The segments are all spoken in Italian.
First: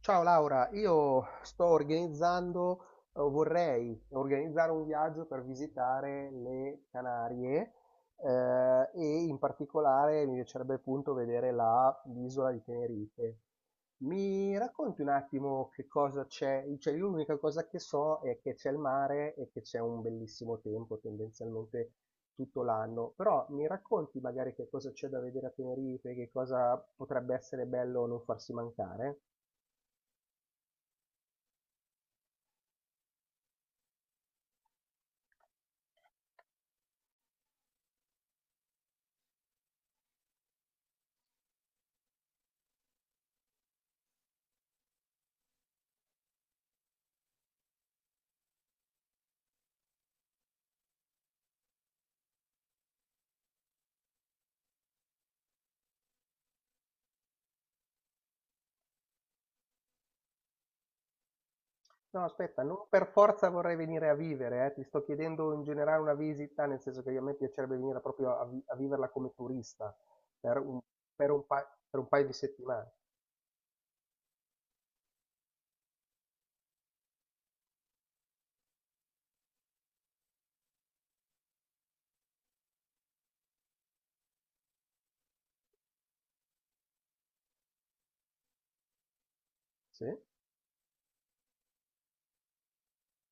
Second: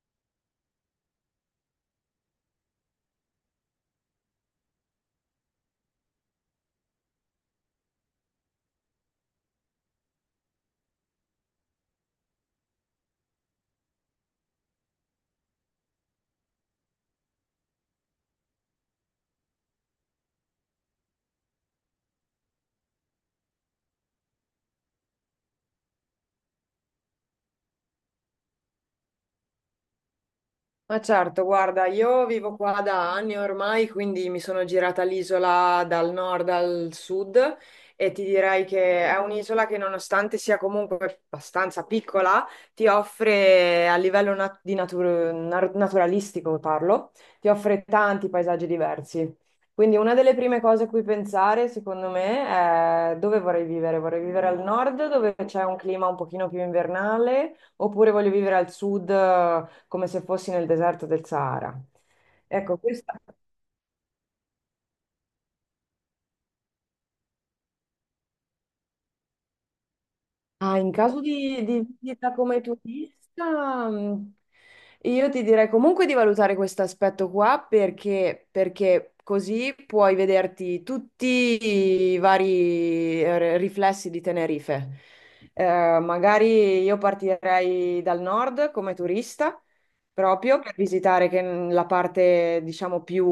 Ciao Laura, vorrei organizzare un viaggio per visitare le Canarie, e in particolare mi piacerebbe appunto vedere l'isola di Tenerife. Mi racconti un attimo che cosa c'è? Cioè, io l'unica cosa che so è che c'è il mare e che c'è un bellissimo tempo, tendenzialmente tutto l'anno, però mi racconti magari che cosa c'è da vedere a Tenerife, che cosa potrebbe essere bello non farsi mancare? Ma certo, guarda, io vivo qua da anni ormai, quindi mi sono girata l'isola dal nord al sud e ti direi che è un'isola che nonostante sia comunque abbastanza piccola, ti offre a livello naturalistico, parlo, ti offre tanti paesaggi diversi. Quindi una delle prime cose a cui pensare, secondo me, è dove vorrei vivere. Vorrei vivere al nord, dove c'è un clima un pochino più invernale, oppure voglio vivere al sud, come se fossi nel deserto del Sahara. No, aspetta, Ecco. non per forza vorrei venire a vivere, ti sto chiedendo in generale una visita, nel senso che a me piacerebbe venire proprio a viverla come turista per un, Ah, in caso per un di, pa- di per un paio di visita come settimane. turista, io ti direi comunque di valutare questo aspetto qua perché, perché così puoi vederti tutti i vari riflessi di Tenerife. Magari io partirei dal nord come turista, Sì, proprio per visitare la parte, diciamo, più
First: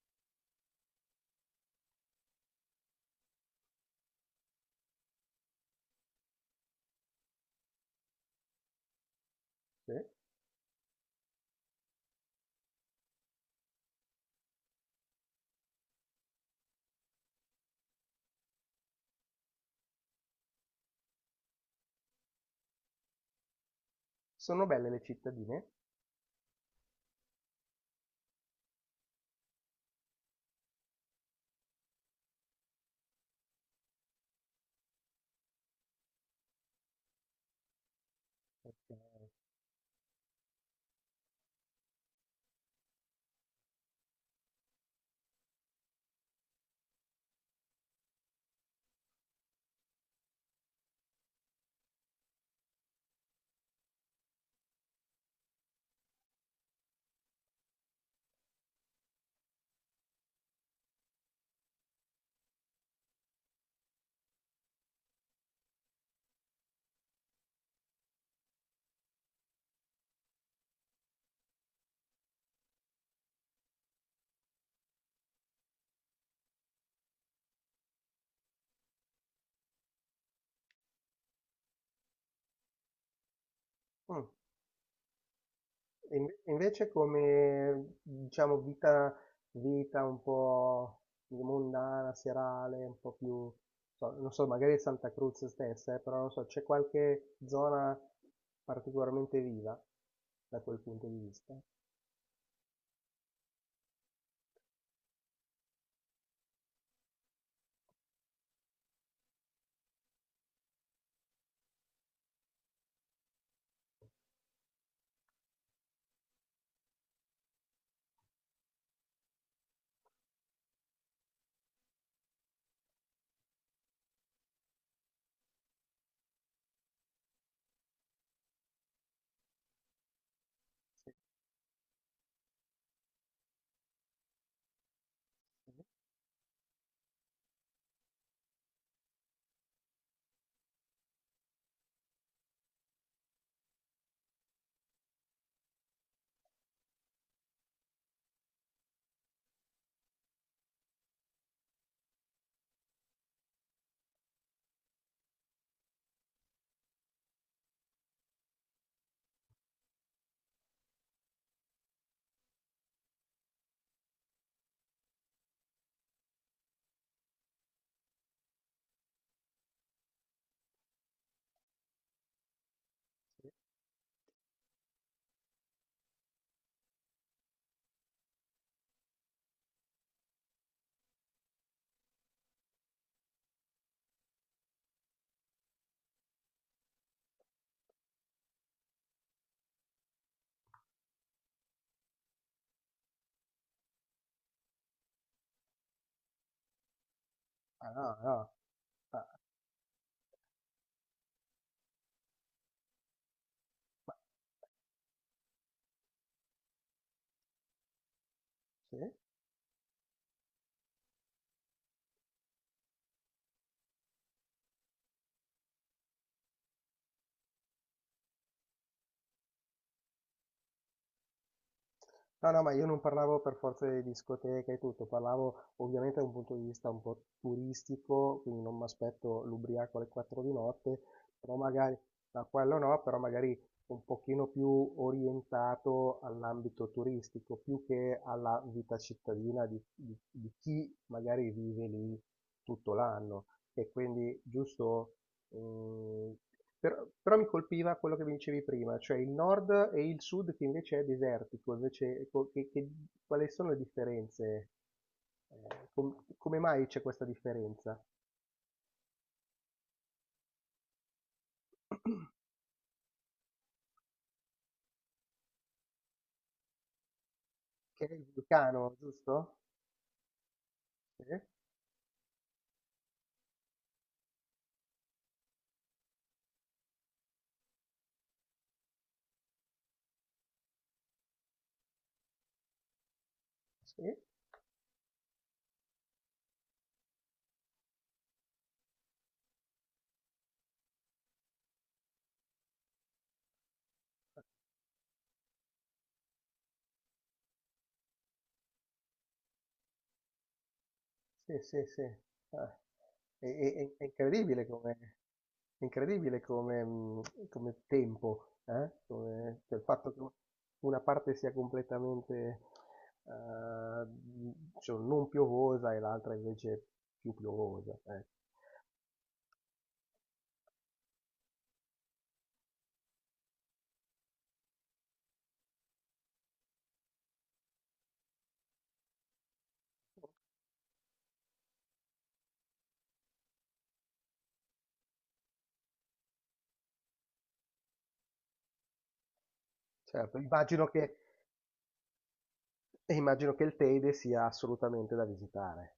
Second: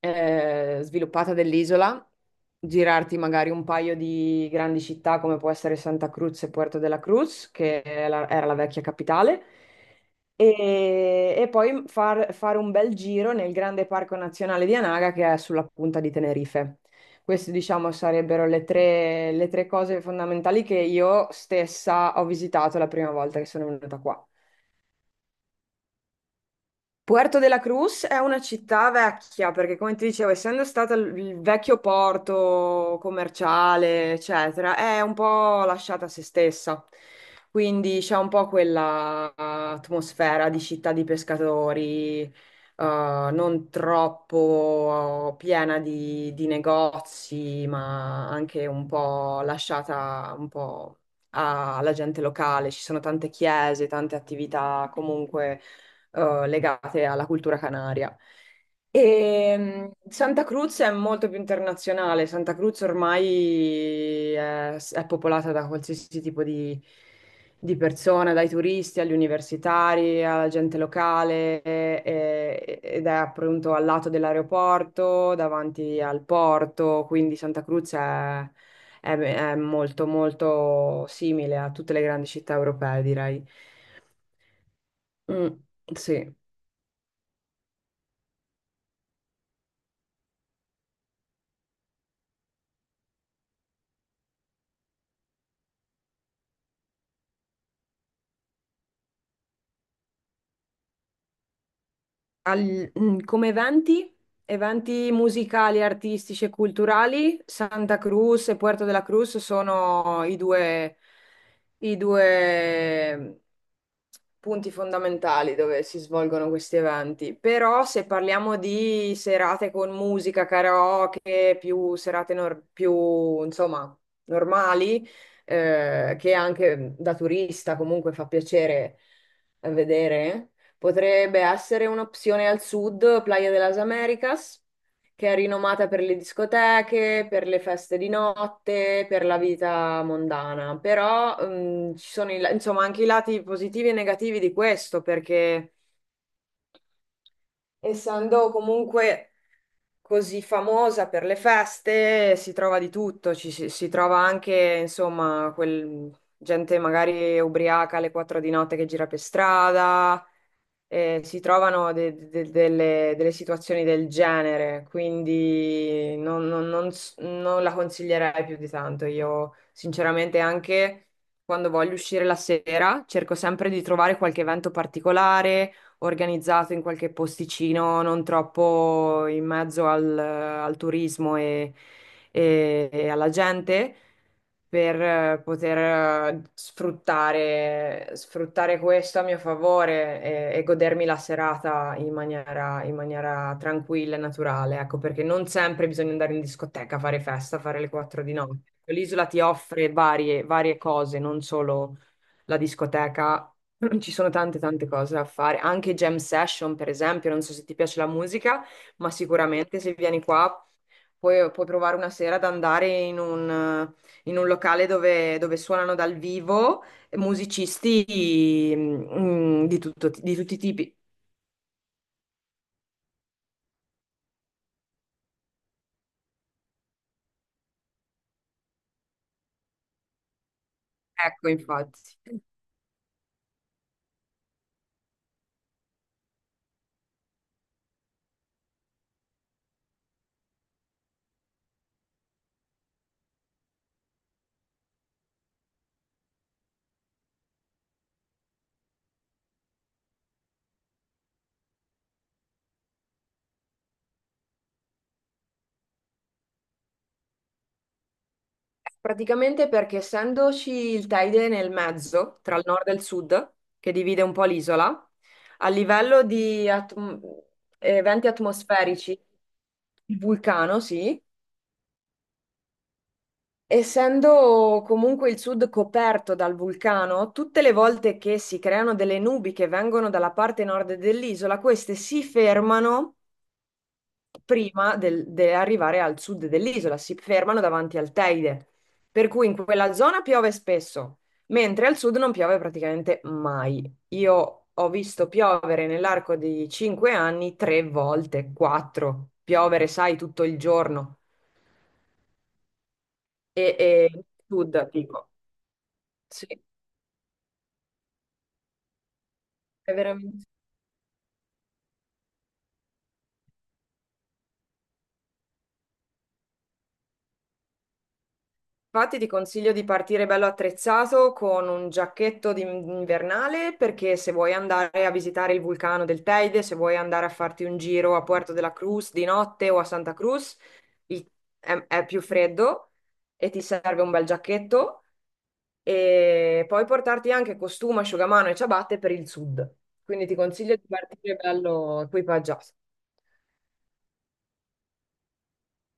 sviluppata dell'isola, girarti magari un paio di grandi città come può essere Santa Cruz e Puerto de la Cruz, che è era la vecchia capitale, sì. e poi fare un bel giro nel grande parco nazionale di Anaga che è sulla punta di Tenerife. Queste, diciamo, sarebbero le tre cose fondamentali che io stessa ho visitato la prima volta che sono venuta qua. Sono belle le cittadine. Puerto de la Cruz è una città vecchia, perché come ti dicevo, essendo stato il vecchio porto commerciale, eccetera, è un po' lasciata a se stessa. Quindi c'è un po' quella atmosfera di città di pescatori, non troppo piena di negozi, ma anche un po' lasciata un po' alla gente locale. Ci sono tante chiese, tante attività comunque legate alla cultura canaria. E Santa Cruz è molto più internazionale. Santa Cruz ormai è popolata da qualsiasi tipo di persona, dai turisti agli universitari, alla gente locale, ed è appunto al lato dell'aeroporto, davanti al porto. Quindi Santa Cruz è molto, molto simile a tutte le grandi città europee, direi. Mm. Mm, E sì. Invece come, diciamo, vita un po' mondana, serale, un po' più, non so, magari Santa Cruz stessa, però non so, c'è qualche zona particolarmente viva da quel punto di vista? Come eventi musicali, artistici e culturali, Santa Cruz e Puerto de la Cruz sono i due punti fondamentali dove si svolgono questi eventi, però se parliamo di serate con musica, karaoke, più serate insomma, normali, che anche da turista comunque fa piacere vedere, Sì, potrebbe essere un'opzione al sud, Playa de las Americas che è rinomata per le discoteche, per le feste di notte, per la vita mondana. Però, ci sono insomma anche i lati positivi e negativi di questo, perché essendo comunque così famosa per le feste, si trova di tutto, si trova anche, insomma, gente magari ubriaca alle 4 di notte che gira per strada, si trovano delle situazioni del genere, quindi non la consiglierei più di tanto. Io, sinceramente, anche quando voglio uscire la sera, cerco sì. sempre di trovare qualche evento particolare organizzato in qualche posticino, non troppo in mezzo al turismo e alla gente, per poter sfruttare questo a mio favore e godermi la serata in maniera tranquilla e naturale, ecco, perché non sempre bisogna andare in discoteca, fare festa, fare le Ah, no, 4 di no, notte. L'isola ti ah, offre varie cose, non solo la discoteca. Ci ma- sono tante tante cose da fare, anche jam session per esempio, non so se ti piace la musica, ma sì? sicuramente se vieni qua puoi provare una sera ad andare in un locale dove suonano dal vivo musicisti di tutti i tipi. No, no, ma io non parlavo per forza di discoteche e tutto, parlavo ovviamente da un punto di vista un po' turistico, quindi non mi aspetto l'ubriaco alle 4 di notte, Ecco, però magari, infatti. da quello no, però magari un pochino più orientato all'ambito turistico, più che alla vita cittadina di, di chi magari vive lì tutto l'anno. E quindi, giusto. Mhmm, però mi colpiva quello che mi dicevi prima, cioè il nord e il sud che invece è desertico, invece co che quali sono le differenze? Ehm, come mai c'è questa differenza? Praticamente perché essendoci il Teide nel mezzo, tra il nord e il sud, che divide un po' l'isola, a livello di Che è il eventi vulcano, atmosferici, giusto? il vulcano, sì, Sì, essendo comunque il sud coperto dal vulcano, tutte le volte che si creano delle nubi che vengono dalla parte nord dell'isola, queste si fermano sì. prima di arrivare al sud dell'isola, si fermano davanti al Teide, per cui in quella zona piove spesso, mentre al sud non piove praticamente mai. Io ho visto piovere nell'arco di 5 anni 3 volte, quattro, piovere, sai, tutto il giorno Sì, sì, sì. Ah, È, è- e, è- è e incredibile sud, come, dico. è incredibile Sì, come, come tempo, eh? Come, cioè il è fatto che veramente. una parte sia completamente eh, cioè, non piovosa e l'altra invece più piovosa. Eh. Infatti ti consiglio di partire bello attrezzato con un giacchetto invernale perché se vuoi andare a visitare il vulcano del Teide, se vuoi andare a farti un giro a Puerto de la Cruz di notte o a Santa Cruz, il- è più freddo e ti serve un bel giacchetto e puoi portarti anche costume, asciugamano e ciabatte per il sud. Quindi ti Certo, consiglio di partire bello equipaggiato. Immagino che il Teide sia assolutamente da visitare.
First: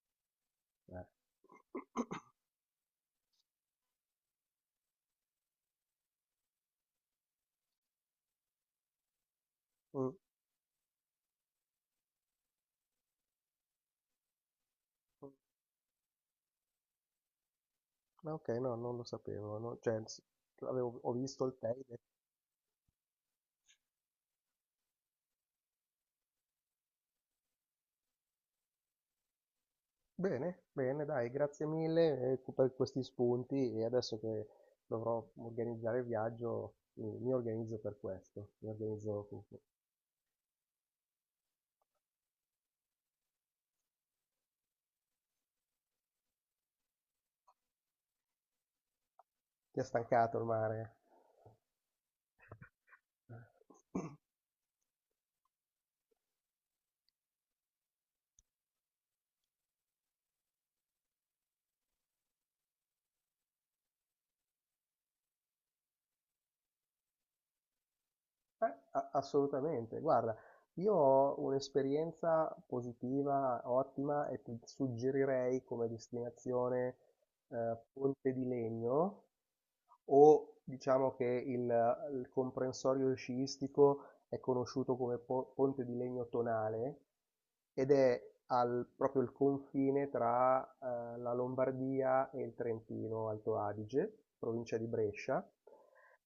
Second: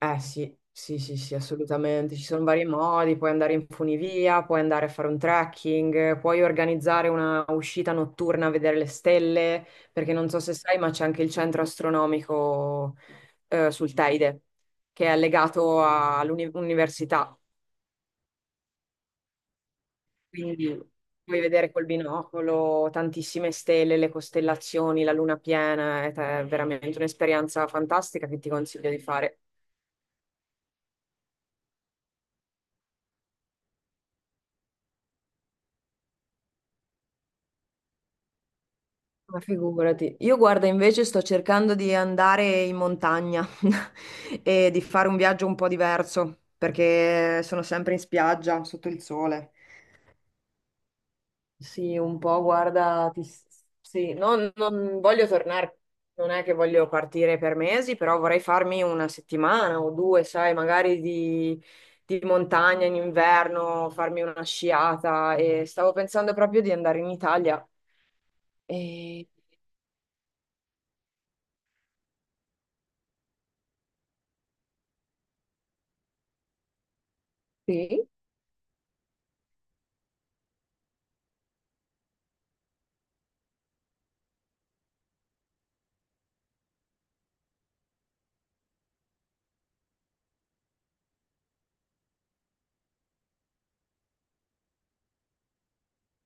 Eh sì, sì, Eh. sì, sì, assolutamente. Ci sono vari modi, puoi andare in funivia, puoi andare a fare un trekking, puoi organizzare una uscita notturna a vedere le stelle, perché Mm, non so se sai, ma c'è anche il centro astronomico sul Teide, che è mm. legato all'università. Ok, no, non lo sapevo. No, Quindi ho puoi visto il vedere col Teide. binocolo tantissime stelle, le costellazioni, la luna piena, ed è veramente un'esperienza fantastica che ti consiglio di fare. Bene, bene, dai, grazie mille per questi spunti e adesso che dovrò organizzare il viaggio mi organizzo per questo, mi organizzo. Ma figurati, io guarda invece sto cercando di andare in montagna e di fare un viaggio un po' diverso perché sono sempre in spiaggia sotto il sole. Ti ha stancato il mare? Sì, un po' guarda, sì, non voglio tornare, non è che voglio partire per mesi, però vorrei farmi una settimana o due, sai, magari di montagna in inverno, farmi una sciata e stavo pensando proprio di andare in Italia. E... Assolutamente, guarda, io ho un'esperienza positiva, ottima e ti suggerirei come destinazione, Sì. Ponte di Legno, o diciamo che il comprensorio sciistico è conosciuto come Ponte di Legno Tonale ed è proprio il confine tra la Lombardia e il Trentino Alto Adige, provincia di Brescia,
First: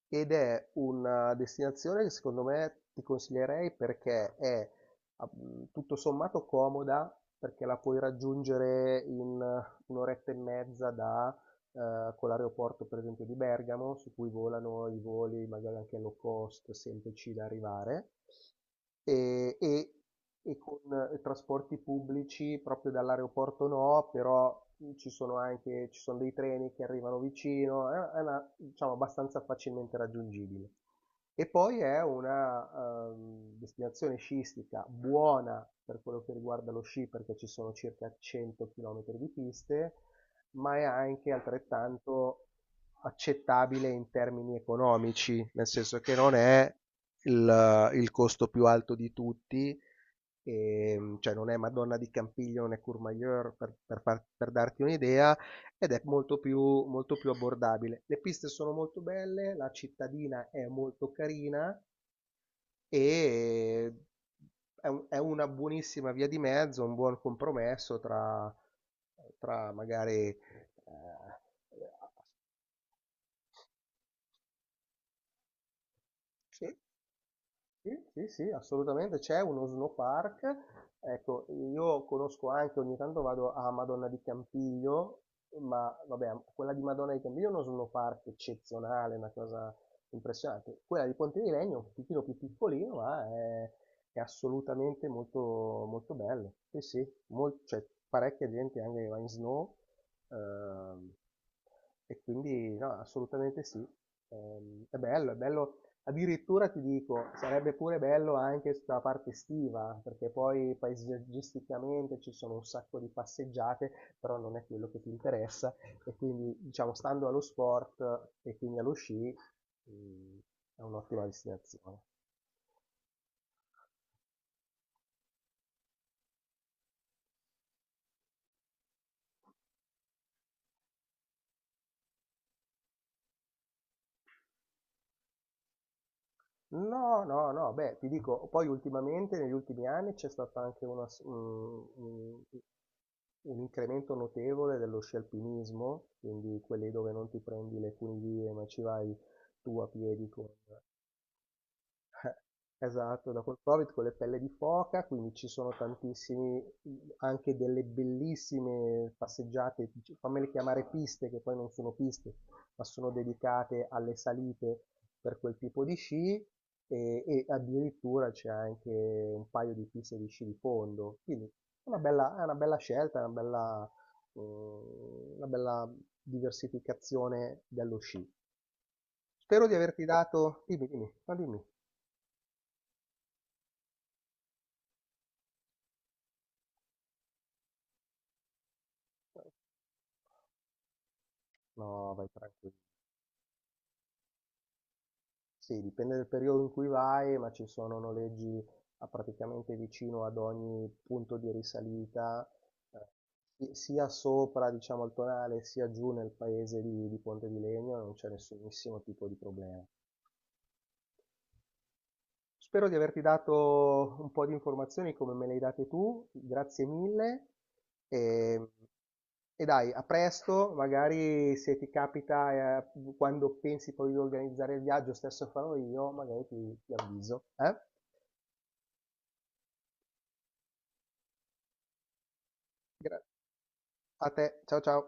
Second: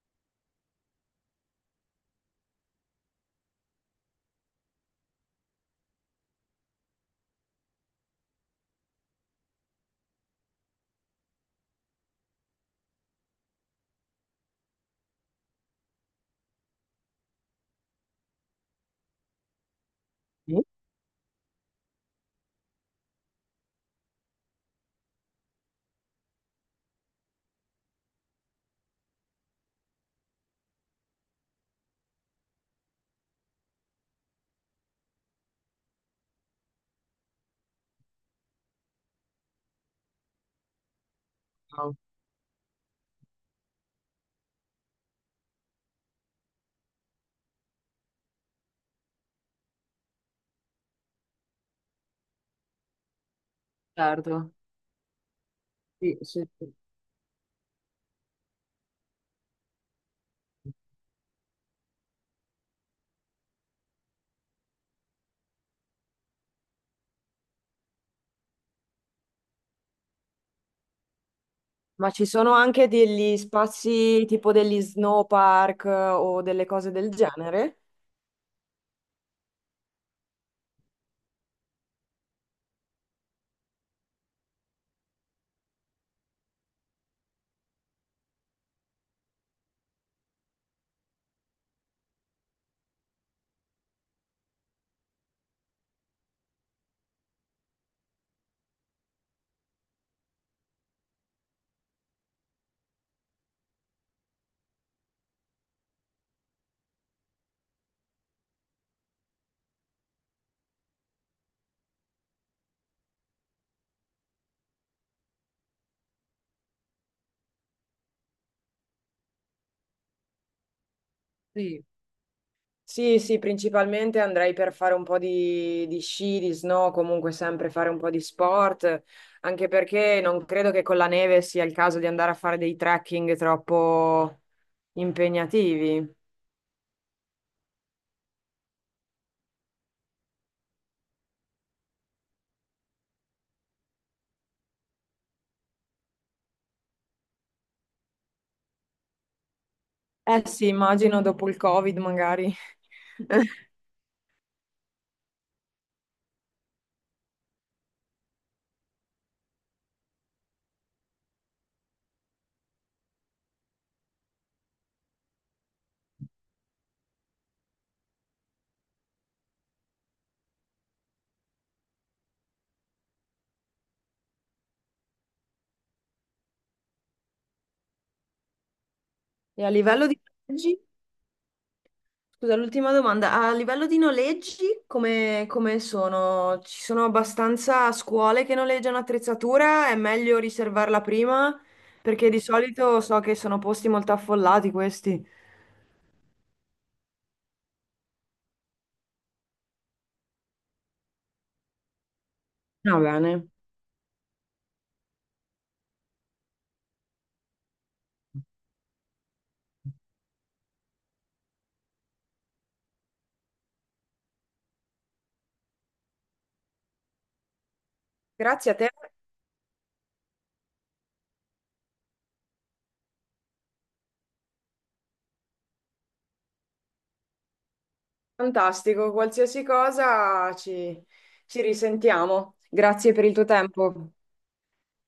ed è una destinazione che secondo me ti consiglierei perché è tutto sommato comoda perché la puoi raggiungere in un'oretta e mezza da con l'aeroporto per esempio di Bergamo, su cui volano i voli magari anche low cost, semplici da arrivare, e, e- e Sì. con trasporti pubblici proprio dall'aeroporto no, però ci sono dei treni che arrivano vicino, è una, diciamo, abbastanza facilmente raggiungibile. E poi è una destinazione sciistica buona per quello che riguarda lo sci, perché ci sono circa 100 km di piste, ma è anche altrettanto accettabile in termini economici, nel senso che non è il costo più alto di tutti, e, cioè non è Madonna di Campiglio, non è Courmayeur per Certo. darti un'idea, ed è Sì, sì, sì. molto più abbordabile. Le piste sono molto belle, la cittadina è molto carina e è una buonissima via di mezzo, un buon compromesso tra, tra magari Ma ci sono anche degli spazi tipo degli snow park o delle sì. cose del genere? Sì, sì, sì, assolutamente c'è uno snow park. Ecco, io conosco anche, ogni tanto vado a Madonna di Campiglio, ma vabbè, quella di Madonna di Campiglio è uno snow park eccezionale, una cosa impressionante. Quella di Ponte di Legno è un pochino più piccolino, ma è assolutamente molto bello. Sì, sì, c'è parecchia gente anche che va in snow, ehm, e quindi no, assolutamente sì. È bello. Addirittura ti dico, sarebbe pure bello anche sulla parte estiva, perché poi paesaggisticamente ci sono un sacco di passeggiate, però non è quello che ti interessa e quindi diciamo stando allo sport e quindi allo sci, mh, è un'ottima Sì. destinazione. Sì, sì, principalmente andrei per fare un po' di sci, di snow, comunque sempre fare un po' di sport, anche perché non credo che con la neve sia il caso di andare a fare dei trekking troppo impegnativi. No, no, no, beh, ti dico, poi ultimamente, negli ultimi anni, c'è stato anche una s- un incremento notevole dello sci alpinismo, quindi quelli dove non ti prendi le funivie, ma ci vai tu a piedi Eh con sì, immagino dopo il Covid eh, magari. esatto, dopo il Covid con le pelle di foca, quindi ci sono tantissimi, anche delle bellissime passeggiate, fammele chiamare piste, che poi non sono piste, ma sono dedicate alle salite per quel tipo di sci e addirittura c'è anche un paio di piste di sci di fondo, quindi è una bella scelta, è una bella diversificazione dello sci. E Spero a di averti livello di dato, viaggi? dimmi, dimmi. Scusa, l'ultima domanda. A livello di noleggi, come sono? Ci sono abbastanza scuole che noleggiano attrezzatura? È meglio riservarla prima? No, vai Perché di tranquillo. solito so che sono posti molto affollati questi. Sì, dipende dal periodo in cui vai, ma ci sono noleggi a praticamente vicino ad ogni punto di risalita, eh, Va bene. Sia sopra, diciamo, il tonale, sia giù nel paese di Ponte di Legno, non c'è nessunissimo tipo di problema. Spero di averti dato un po' di informazioni come me le hai date tu, grazie mille e, Grazie a te, e dai, a presto, magari se ti capita, quando pensi poi di organizzare il viaggio, stesso farò io, magari ti, ti avviso. Eh? fantastico. Qualsiasi cosa ci risentiamo. Grazie Gra- per il tuo tempo. A te, ciao ciao.